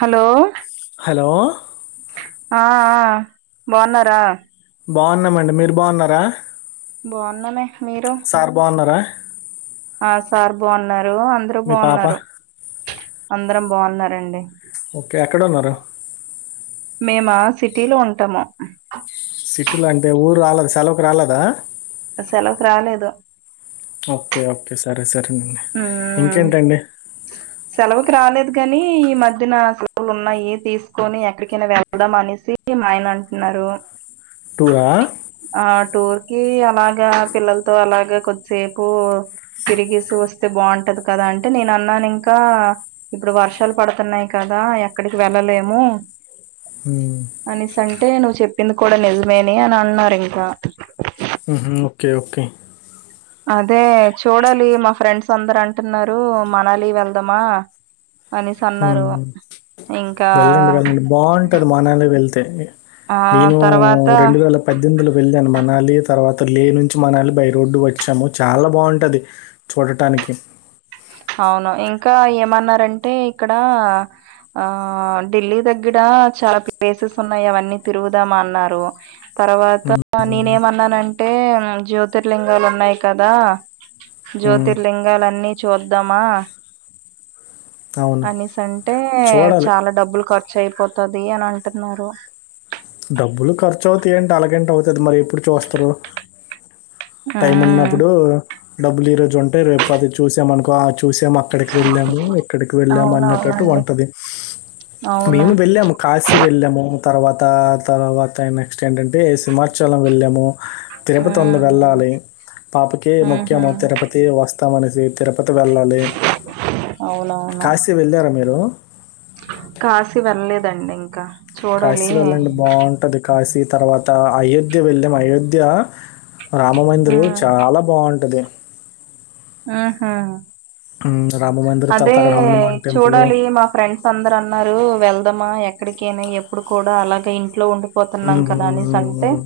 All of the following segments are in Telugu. హలో హలో ఆ ఆ బాగున్నారా బాగున్నామండి మీరు బాగున్నారా బాగున్నామే మీరు సార్ బాగున్నారా ఆ సార్ బాగున్నారు అందరు మీ పాప బాగున్నారు అందరం బాగున్నారండి కే ఎక్కడున్నారు మేమా సిటీ లో ఉంటాము సిటీలో అంటే ఊరు రాలేద్ సెలవుకు రాలేదా సెలవుకు రాలేదు ఓకే ఓకే సరే సరేనండి ఉమ్ ఇంకేంటండి సెలవుకి రాలేదు కాని ఈ మధ్యన సెలవులు ఉన్నాయి తీసుకొని ఎక్కడికైనా వేల్ ధాం అనేసి మా ఆయన అంటున్నారు టూరా ఆ టూర్ కి అలాగా పిల్లలతో అలాగా కొద్దిసేపు తిరిగేసి వస్తే బాగుంటది కదా అంటే నేను అన్నాను ఇంకా ఇప్పుడు వర్షాలు పడుతున్నాయి కదా ఎక్కడికి వెళ్ళలేము హ్ అనేసంటే నువ్వు చెప్పింది కూడా నిజమేనే అని అన్నారు ఇంకా ఉహు ఓకే ఓకే అదే చూడాలి మా ఫ్రెండ్స్ అందరు అంటున్నారు మనాలి వెళ్దామా అనేసన్నారు ఉమ్, వెళ్ళండి వెళ్ళండి బాగుంటది మానాలీ వెళ్తే ఆ నేను తర్వాత రెండు వేల పెద్దెనిందులు వెళ్ళాను మనళి తర్వాత లే నుంచి మనాలి బై రోడ్డు వచ్చాము చాలా బాగుంటది చూడటానికి అవును ఇంకా ఏమన్నారంటే ఇక్కడ ఆ ఢిల్లీ దగ్గర చాలా ప్లేసెస్ ఉన్నాయి అవన్నీ తిరుగుదామా అన్నారు తర్వాత ఉమ్, నేనేమన్నానంటే జ్యోతిర్లింగాలు ఉన్నాయి కదా ఉమ్, జ్యోతిర్లింగాలన్నీ చూద్దామా అవును అనేసి అంటే చూడాలి చాలా డబ్బులు ఖర్చు అయిపోతది అని అంటున్నారు డబ్బులు ఖర్చు అవుతాయి అంటే అలాగంటే అవుతది మరి ఎప్పుడు చూస్తారు టైమ్ హ్మ్. ఉన్నప్పుడు డబ్బులు ఈ రోజు ఉంటే రేపు అది చూసాం అనుకో చూసాంక్క అక్కడికి వెళ్ళాము ఇక్కడికి వెళ్ళాము అన్నట్టు అవునవునండి. ఉంటది అవును. మేము వెళ్ళాము కాశీ వెళ్ళాము తర్వాత తర్వాత నెక్స్ట్ ఏంటంటే హిమాచలం వెళ్ళాము తిరుపతి ఉంది హ్మ్. హ్మ్. వెళ్ళాలి పాపకే హుహు. ముఖ్యము తిరుపతి తీ వస్తామనేసి తిరుపతి వెళ్ళాలి అవును అవును కాశీ వెళ్ళారా మీరు కాశీ వెళ్లలేదండి ఇంకా కాశీ చూడాలి. వెళ్ళండి బాగుంటది కాశీ తర్వాత అయోధ్య వెళ్ళాం అయోధ్య రామమందిరం హ్మ్. చాలా బాగుంటది ఆహా ఊ రా అదే చూడాలి మా ఫ్రెండ్స్ అందరు అన్నారు వెళ్దామా ఎక్కడికేనా ఎప్పుడు కూడా అలాగ ఇంట్లో ఉం పోతున్నాం హ్మ్. కదా అనేసి అంటే హ్మ్.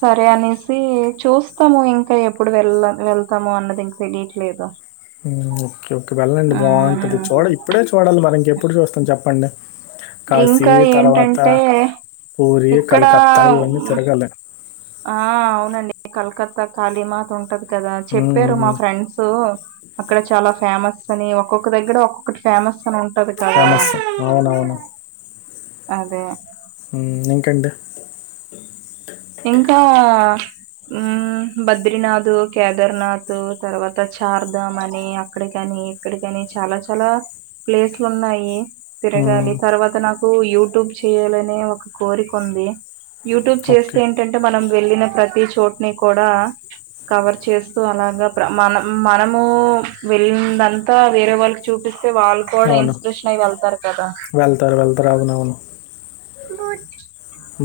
సరే అనేసి చూస్తాము ఇంకా ఎప్పుడు వెళ్ల వెళ్తాము అన్నది ఇంక తెలియట్లేదు ఓకే ఓకే వెళ్ళండి ఆ బాగుంటుది చూడ ఇప్పుడే చూడాలి మరి ఇంకెప్పుడు చూస్తాం చెప్పండి కాశీ ఇంకా తర్వాత ఏంటంటే పూరి ఇక్కడ కలకత్తా ఇవన్నీ ఉమ్, తిరగల ఆ అవునండి కల్కత్తా కాళీమాత ఉంటది కదా హ్మ్. చెప్పారు మా హ్మ్. ఫ్రెండ్స్ అక్కడ చాలా ఫేమస్ అని ఒక్కొక్క దగ్గర ఒక్కొక్కటి ఫేమస్ అని ఉంటది కదా ఫేమస్. అవునవును అదే ఇంకేంటి ఇంకా బద్రీినాథ్ కేదార్నాథ్ తర్వాత చార్ధాం అని అక్కడికని అక్కడి కాని చాలా చాలా ప్లేస్లు ఉన్నాయి హ్మ్. తిరగాలి తర్వాత నాకు యూట్యూబ్ చేయాలనే ఒక కోరిక ఉంది యూట్యూబ్ చేస్తే ఓకే. ఏంటంటే మనం వెళ్ళిన ప్రతి చోటుని కూడా కవర్ చేస్తూ అలాగా మనం మనము వెళ్ళందంతా వేరే వాళ్ళకి చూపిస్తే వాళ్ళు కూడా అవును. ఇన్స్పిరేషన్ అయి వెళ్తారు కదా వెళ్తారు వెళ్తారు అవునవును మట్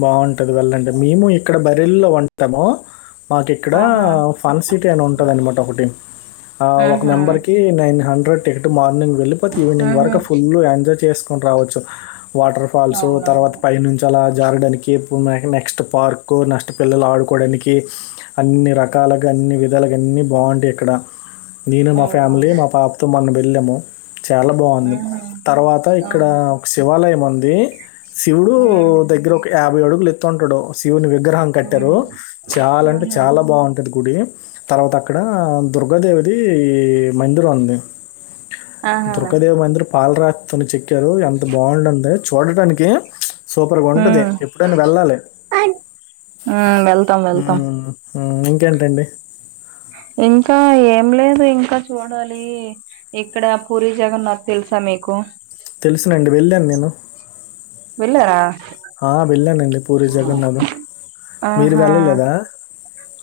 బాగుంటది వెళ్ళండి మేము ఇక్కడ బరెల్లో ఉంటాము మాకు ఇక్కడ ఆహా ఫన్ సిటీ అని ఉంటుందనమాట ఒకటి ఆ ఒక మ్హూ మెంబర్కిి నైన్ హండ్రెడ్ టికెట్ మార్నింగ్ వెళ్లిిపోతే ఈవినింగ్ మ్హూ వరకు ఫుల్ ఎంజాయ్ చేసుకుొని రావచ్చు వాటర్ ఫాల్స్ అవునవును తర్వాత పై నుంచి అలా జారడానికి నెక్స్ట్ పార్కు నెక్స్ట్ పిల్లలు ఆడుకోవడానికి అన్ని రకాలుగా అన్ని విధాలుగా అన్నిీ బాగుంటాయి ఇక్కడ నేను మా ఫ్యామిలీ అవునవును మా పాపతో మోన్న వెళ్ళాము చాలా బాగుంది ఆహా తర్వాత ఇక్కడ అవును ఒక శివాలయం ఉంది శివుడు దగ్గర ఒక యాభై అడుగులు ఎత్తుంటాడు శివుని విగ్రహం ఉమ్ కట్టారు ఉమ్ చాలా అంటే ఆహా చాలా బాగుంటది గుడి తర్వాత అక్కడ దుర్గాదేవిది మందిర్ ఉంది ఆహా దుర్గాదేవి మందిర్ పాలరాకుతోని చెక్కారు ఎంత బాగుడుంది చూడటానికి సూపర్ గా ఉంటది ఉమ్ ఎప్పుడైనా వెళ్ళాలి ఉమ్ వెళ్తాం వెళ్తాం ఇంకేంటండి ఇంకా ఏం లేదు ఇంకా చూడాలి ఇక్కడ పూరి జగన్నాథ్ తెలుసా మీకు తెలిసునండి వెళ్ళాను నేను వెళ్ళారా ఆ వెళ్ళనండి పూరి జగన్నాథం మీరు ఆహా వెళ్ళలేదా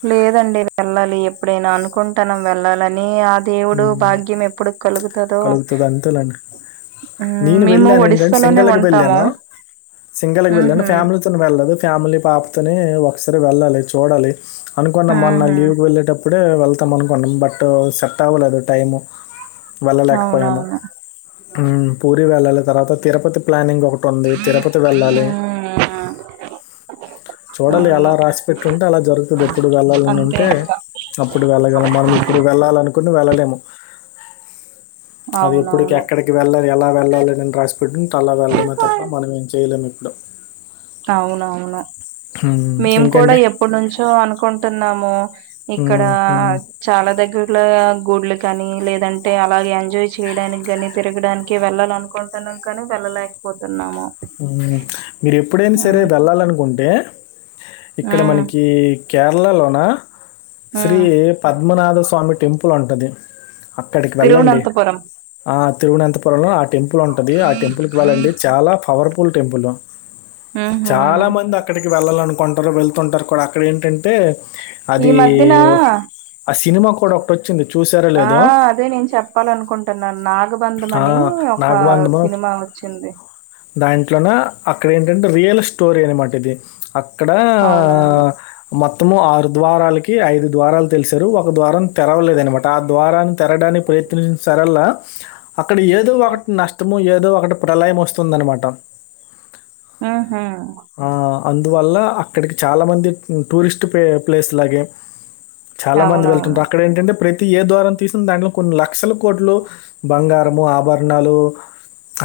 లేదండి వెళ్ళాలి ఎప్పుడైనా అనుకుంటాన్నాం వెళ్ళాలని ఆ దేవుడు ఉమ్, భాగ్యం ఎప్పుడు కలుగుతదో కలుగుతుంది అంతేనండి ఉమ్ నేను మేము వెళ్ళాను ఏంటంటే ఒడిస్సాలోనే సింగల్కి ఉంటాము వెళ్ళాను సింగల్కి వెళ్ళాను ఉహు ఫ్యామిలీ వెళ్ళలేదు ఫ్యామిలీ పాపతోని ఒకసారి వెళ్ళాలి చూడాలి. అనుకున్నాం మొన్న ఉహు లీవ్కి వెళ్ళేటప్పుడే వెళ్తాం అనుకున్నాం బట్ సెట్ అవ్వలేదు టైము వెళ్ళలేకపోయాము అవునవును పూరి వెళ్ళాల తర్వాత తిరుపతి ప్లానింగ్ ఉంది తిరుపతి వెళ్ళాలి ఆ చూడాలి ఎలా రాసి పెట్టి ఉంటే అలా జరుగుతుంది ఎప్పుడు వెళ్ళాలని అంతే ఉంటే ఇంకా అప్పుడు వెళ్ళగలం మనం ఇప్పుడు వెళ్ళాలినుకుని వెళ్ళలేము అది ఎప్పటికి అవునవును ఎక్కడికి వెళ్ళాలి ఎలా వెళ్ళాలి అని రాసి పెట్టుంటే అలా వెళ్ళడమే తప్ప మనం ఏం చేయలేము ఇప్పుడు అవునవును ఉమ్, మేము కూడా ఇంకండి ఎప్పటి నుంచో అనుకుంటున్నాము ఇక్కడా ఉమ్, ఉమ్. చాలా దగ్గరలో గుడుల కానీ లేదంటే అలా ఎంజాయ్ చేయడానికి కాని తిరగడానికి వెళ్ళాలను కొంటన్నాం కాని వెళ్ళలేకపోతున్నాము మీరు ఎప్పుడైనా సరే ఉమ్ వెళ్ళాలనుకుంటే ఇక్కడ ఉమ్ మనకి కేరళలోన శ్రీ ఉమ్. పద్మనాథ స్వామి టెంపుల్ ఉంటది అక్కడికి వెళ్ళండి తిరువనంతపురం ఆ తిరువనంత పురంలో ఆ టెంపుల్ ఉంటుంది ఆ టెంపుల్కి వెళ్ళండి చాలా పవర్ఫుల్ టెంపుల్ ఉహు చాలా మంది అక్కడికి వెళ్ళాలనుకుంటారు వెళ్తుంటారు కూడా అక్కడ ఏంటంటే ఈ అది మధ్యన ఆ సినిమా కూడా ఒకటి వచ్చింది చూసారా ఆ లేదో అదే నేను చెప్పాలనుకుంటున్నా నాగబంధం ఆ, అని ఒక సినిమా వచ్చింది దాంట్లోనే అక్కడ ఏంటంటే రియల్ స్టోరీ అనమాట ఇది అక్కడ అవునవును మొత్తము ఆరు ద్వారాలకి ఐదు ద్వారాలు తెలిసారు ఒక ద్వారం తెరవలేదనమాట ఆ ద్వారాన్ని తెరడానికి ప్రయత్నించిన సరల్లా అక్కడ ఏదో ఒకటి నష్టము ఏదో ఒకటి ప్రలయం వస్తుందన్నమాట ఆహా అందువల్ల అక్కడికి చాలామంది టూరిస్ట్ ప్ ప్లేస్లాగే చాలా మంది అవునవును వెళ్తుంటారు అక్కడ ఏంటంటే ప్రతి ఏ ద్వారం తీసిన దాంట్లో కొన్ని లక్షల కోట్లు బంగారము ఆభరణాలు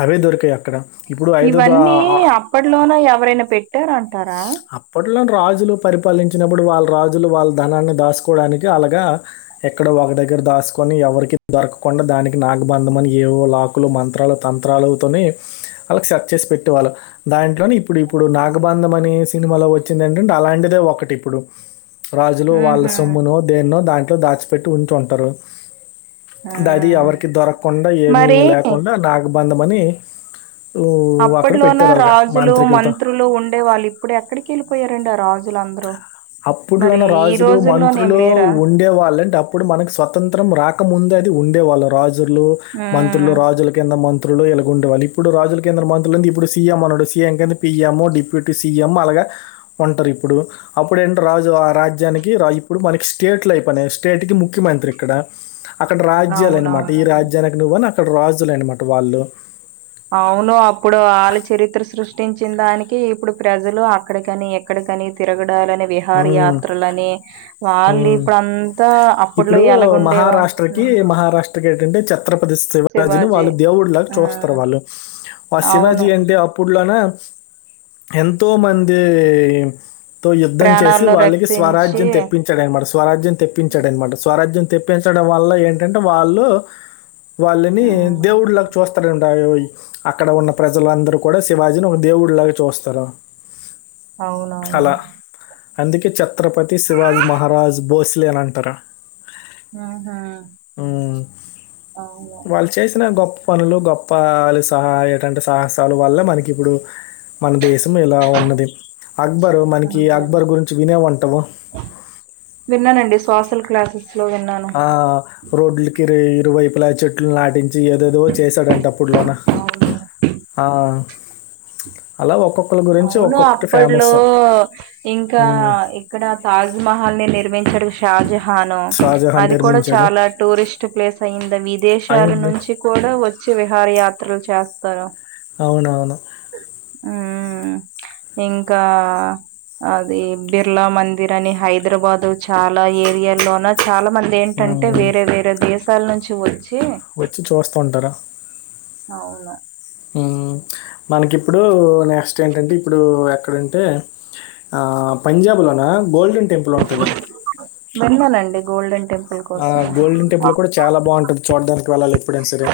అవే దొరికాయి అక్కడ ఇప్పుడు ఐదోద ఇవన్నీ అప్పట్లోన ఎవరైనా పెట్టారంటారా అప్పట్లో రాజులు పరిపాలించినప్పుడు వాళ్ళ రాజులు వాళ్ళ ధనాన్ని దాచుకోవడానికి అలాగా ఎక్కడో ఒక దగ్గర దాసుకొని ఎవరికి దొరకకుండా దాని నాగా బంధం అని ఏవో లాకులు మంత్రాలు తంత్రాలుతోని వాళ్ళకి సర్చ్ చేసి పెట్టే వాళ్ళు దాంట్లోనే ఇప్పుడు ఇప్పుడు నాగబంధం అనే సినిమాలో వచ్చింది ఏంటంటే అలాంటిదే ఒకటి ఇప్పుడు రాజులు వాళ్ళ ఆహా సొమ్మునో దేన్నో దాంట్లో దాచి పెట్టి ఉంచుంటారు ఆ అది ఎవరికి దొరకకుండా ఏమీ మరి లే కుండా నాగబంధం అని ఊ, అక్కడ అప్పట్లోనా పెట్టారు అలాగా రాజులు మాంత్రికులతో మంత్రులు ఉండే వాళ్ళు ఇప్పుడు ఎక్కడికి ఎళ్ళిపోయారండి ఆ రాజుల అందరూ మరి అప్పుట్లోన్న ఈ రాజులు రోజుల్లోనేం మంత్రులు లేరా ఉండే వాళ్లంటే అప్పుడు మనకి స్వతంత్రం రాకముందు ఉండే వాళ్ళు రాజులు మంత్రులు ఉమ్ రాజుల కింద మంత్రులు ఇలాగా ఉండేవాళ్లు ఇప్పుడు రాజుల కిందన మంత్రులంటే ఇప్పుడు సీఎం అన్నాడు సీఎం కింద పిఎం డిపి టి సీఎం అలాగా ఉంటారు ఇప్పుడు అప్పుడంటే రాజు ఆ రాజ్యానికి రా ఇప్పుడు మనకి స్టేట్లు అయిపోయినాయి స్టేట్‌కి ముఖ్యమంత్రి ఇక్కడ అక్కడ రాజ్యాలు అనమాట అవునవును ఈ రాజ్యానికి నువ్వు అని అక్కడ రాజులు అనమాట వాళ్ళు అవును అప్పుడు వాళ్ళ చరిత్ర సృష్టించిన దానికి ఇప్పుడు ప్రజలు అక్కడికని ఎ క్కడికని తిరగడాలని విహార ఉమ్, యాత్రలని వాళ్ళు ఉమ్. ఇప్పుడంతా అప్పట్లో ఇప్పుడు ఎలాగ ఉండేవారు ఉమ్మ్ తే కేకుంటే చ త్రపతి శివాజీని వాళ్ళు దేవుడు లాగా ఆ చూస్తారు వాళ్ళు ఆ అవును శివాజీ ఏంటి అ ప్పుడు లోన ఎంతో మంది తో యుద్ధం చేసి ప్రాణాలను వాళ్ళకి రక్షించి స్వరాజ్యం తె ప్పిండనమాట స్వరాజ్యం తెప్పించాడనమాట స్వరాజ్యం తెప్పించడం వల్ల ఏంటంటే వాళ్ళు వాళ్ళని మ్మ్ దేవుడిల్గా చూస్తడంట అక్కడ ఉన్న ప్రజలందరూ కూడా శివాజీని ఒక దేవుడిలాగా చూస్తారు అవునవును అలా అందుకే ఛత్రపతి శివాజ్ మహారాజ్ బోస్లే అని అంటారా మ్మ్ ఉమ్మ్ అవును వాళ్ళు చేసిన గొప్ పనులు గొప్ప సహా ఎటంటే సాహసాలు వల్ల మనకి ఇప్పుడు మన దేశం ఇలా ఉన్నది అక్బరు మనకి అంతే అక్బర్ గురించి వినే వుంటావు విన్నానండి సోషల్ క్లాసెస్‌లో విన్నాను ఆ రోడ్లకి ఇరు ఇరువైపులా చె ట్లు నాటించి ఏదేదో చేశాడంటా అప్పట్లోన అవును ఆ అలా ఒక్కొక్కరి గురించి అవును ఒక్కొక్కటి అప్పట్లో ఫేమస్ ఇంకా ఉమ్, ఎ క్కడ తాజ్మహల్ నిర్మించాడు షాజహాను షాజహాన్ అది కూడా నిర్మించాడు చాలా టూరిస్ట్ ప్లేస్ అయ్యింది విదేశాల అయింది నుంచి కూడా వచ్చి విహార యాత్రలు చేస్తారు అవునవును ఉమ్మ్ ఇంకా అది బిర్లా మందిర్ అని హైదరాబాదు చాలా ఏరియాల్లోన చాలా మంది ఏంటంటే ఉమ్. వేరే వేరే దేశాల నుంచి వచ్చి వచ్చి చూస్తా ఉంటారా అవును ఉమ్మ్ మనకిప్పుడు నెక్స్ట్ ఏంటంటే ఇప్పుడు ఎక్కడంటే ఆ పంజాబ్ లోనా గోల్డన్ టెంపుల్ ఉంటది మెలోన్ అండి గోల్డెన్ టెంపుల్ ఆ కోసము గోల్డెన్ టెంపుల్ కూడా చాలా బాగుంటది చూడానికి వెళ్ళాలి ఎప్పుడైనా సరే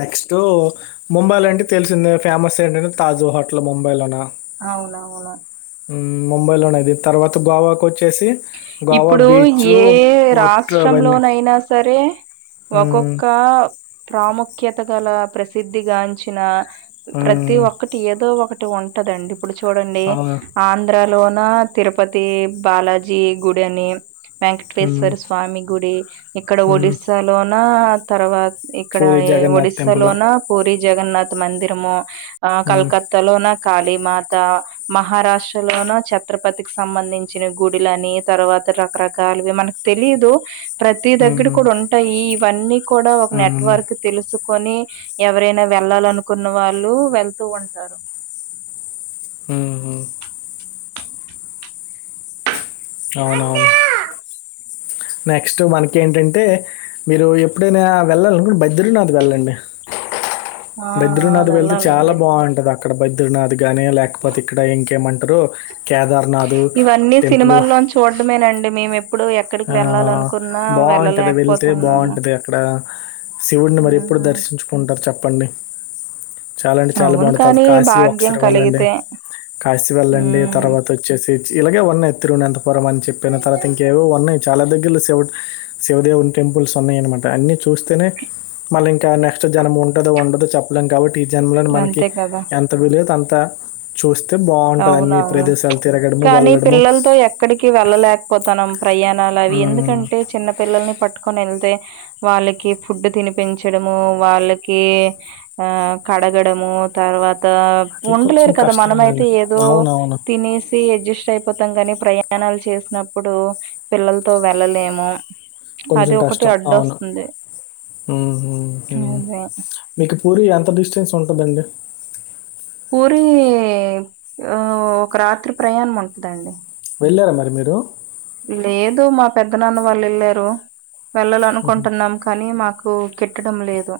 నెక్స్ట్ ముంబైలో అంటే తెలిసిందే ఫేమస్ ఏంటంటే తాజ్ హోటల్ ముంబైలోనా అవునవును ఉమ్ ముంబైలో ఇది తర్వాత గోవాకు వచ్చేసి గోవా ఇప్పుడు బీచ్ ఏ రా పోర్ట్ అవన్నీ ష్ట్రంలోనయినా సరే మ్మ్, ఒక్కొక్క ప్రాముఖ్యత గల ప్రసిద్ధిగాంచిన ప్రతీ మ్మ్, ఒక్కటి ఏదో ఒకటి ఉం టదండి ఇప్పుడు చూడండి అవును ఆంధ్రా లోన తిరుపతి బాలాజీ గుడి అని మ్మ్, వెంకటేశ్వర స్వామి గుడి ఇక్కడ మ్మ్. ఒడిస్సా లోనా తర్వాత ఇక్కడ పూరి జగన్నాథ్ ఒడిస్సా టెంపుల్ లోనా పూరి జగన్నాథ్ మందిరము ఆ మ్మ్, కల్కత్తా లోన కాళీమాత మహారాష్ట్ర లోన ఛత్రపతికి సంబంధించిన గుడిలని తర్వాత రకరకాలు గా మనకు తెలీదు ప్రతీ దగ్గర మ్మ్, కూడా ఉంటాయి ఇవన్నీ కూడా ఒక మ్మ్. నెట్వర్క్ తెలుసుకొని ఎవరైనా వెళ్ళాలనుకున్న వాళ్ళు వెళ్తూ ఉంటారు ఊ ఊ అవునవును నెక్స్ట్ మనకి ఏంటంటే మీరు ఎప్పుడైనా వెళ్ళాలనుకుంటే బద్రీనాథ్ వెళ్ళండి ఆ ఆ బద్రీనాథ్ వెళ్తే చాలా వెళ్ళాలండి బావుంటాది అ అక్కడ బద్రనాథ్ గానీ లేకపోతే ఇక్కడ ఇంకేమంటారు కేదార్నాథ్ టెంపులు చూడ్డమేనండి మేమెప్ ఆ బావుంటది వెళ్తే వెళ్ళలేకపోతున్నాము బావుంటది అక్కడ శివుడిని మరి ఎప్పుడు మ్మ్ దర్శించుకుంటారు చెప్పండి చాలా అంటే చాలా అవును బావుంటంది కానీ కాశీ భాగ్యం ఒకసారి వెళ్ళండి కలిగితే కాశీ వెళ్ళండి తర్వాత మ్మ్ చ్చేసే ఇలాగే ఉన్నాయి తిరువనంతపురం అని చెప్పిన తర్వాత ఇంకేవో ఉన్నాయి చాలా దగ్గరలో శివు శివ దేవుని టెంపుల్స్ ఉన్నాయనమాట అన్నీ చూస్తేనే మళ్ళీ ఇంకా నెక్స్ట్ జనం ఉంటదో ఉండదో చెప్పలేం కాబట్ టీ జన్మ లో నే మనకి అంతే కదా ఎంత వీలైతే అంత చూస్తే బావుంటది అన్నీ అవునవును ప్రదేశాలు తిరగడము వెళ్లడము క్కడికీ వెళ్ళలేకపోతన్నాం ప్రయాణాలు అవి ఉమ్, ఎందుకంటే చిన్న పిల్లల్ని పట్టుకొని ఎళ్తే వాళ్ళకి ఫుడ్ తినిపించడము వాళ్ళకి ఆ కడగడము తర్వాత అది కొంచెం ఉండలేరు కదా మనమై తే కష్టమేనండి ఏదో అవునవును తినేసి తి అడ్జస్ట్ అయిపోతాం కానీ ప్రయాణాలు చేసినప్పుడు పిల్లలతో వెళ్ళలేము అది ఒకటి అడ్డొస్తుంది ఊహు హూ అదే మీకు పూరి ఎంత డిస్టెన్స్ ఉంటదండి పూరి ఆ ఒక రాత్రి ప్రయాణం ఉంటదండి వెళ్ళారా మరి మీరు లేదు మా పెద్ద నాన్న వాళ్ళు ఎళ్ళారు వెళ్ళాలనుకుంటున్నాం కానీ మాకు కు కిట్టడం లేదు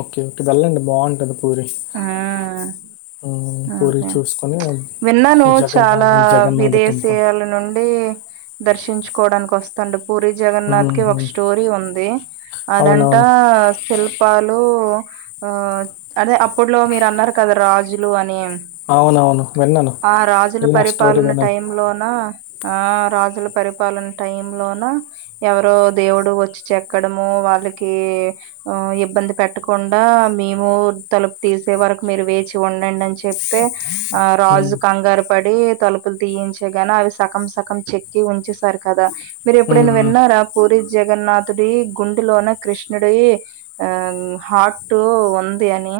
ఓకే అటు వెల్లండి బావుంటంది పూరి హ్మ్. పూరి అహా చూసుకొని విన్నాను జగన్నాథ చాలా జగన్నాథ టెంపుల్. విదేశీయాల నుండి దర్శించుకోవడానికొస్ తండ పూరి జగన్నాథ్ హ్మ్. కి ఒక హ్మ్. స్టోరీ ఉంది అదంటా అవునవును. శిల్పాలు ఆ అదే అప్పట్లో మీరు అన్నారు కదా రాజులు అని అవునవును. విన్నాను. ఆ రాజుల నేను ఆ స్టోరీ పరిపాలన విన్నాను. టైం లోన ఆ రాజుల పరిపాలన టైం లోన ఎవరో దేవుడు వచ్చి చెక్కడము వాళ్ళకి ఆ ఇబ్బంది పెట్టకుండా మేము తలుపు తీసే వరకు మీరు వేచి ఉండండి అని చె తే ఆ హ్మ్. రాజు కంగారు పడి తలుపులు తీయించే గానే అవి సకం సకం చెక్ కి ఉంచేసార్ కదా మీరు హ్మ్. ఎప్పుడైనా హ్మ్. విన్నారా పూరి జగన్నాథుడి గుండెలోన కృష్ణుడి ఆ హాట్ ఉంది అని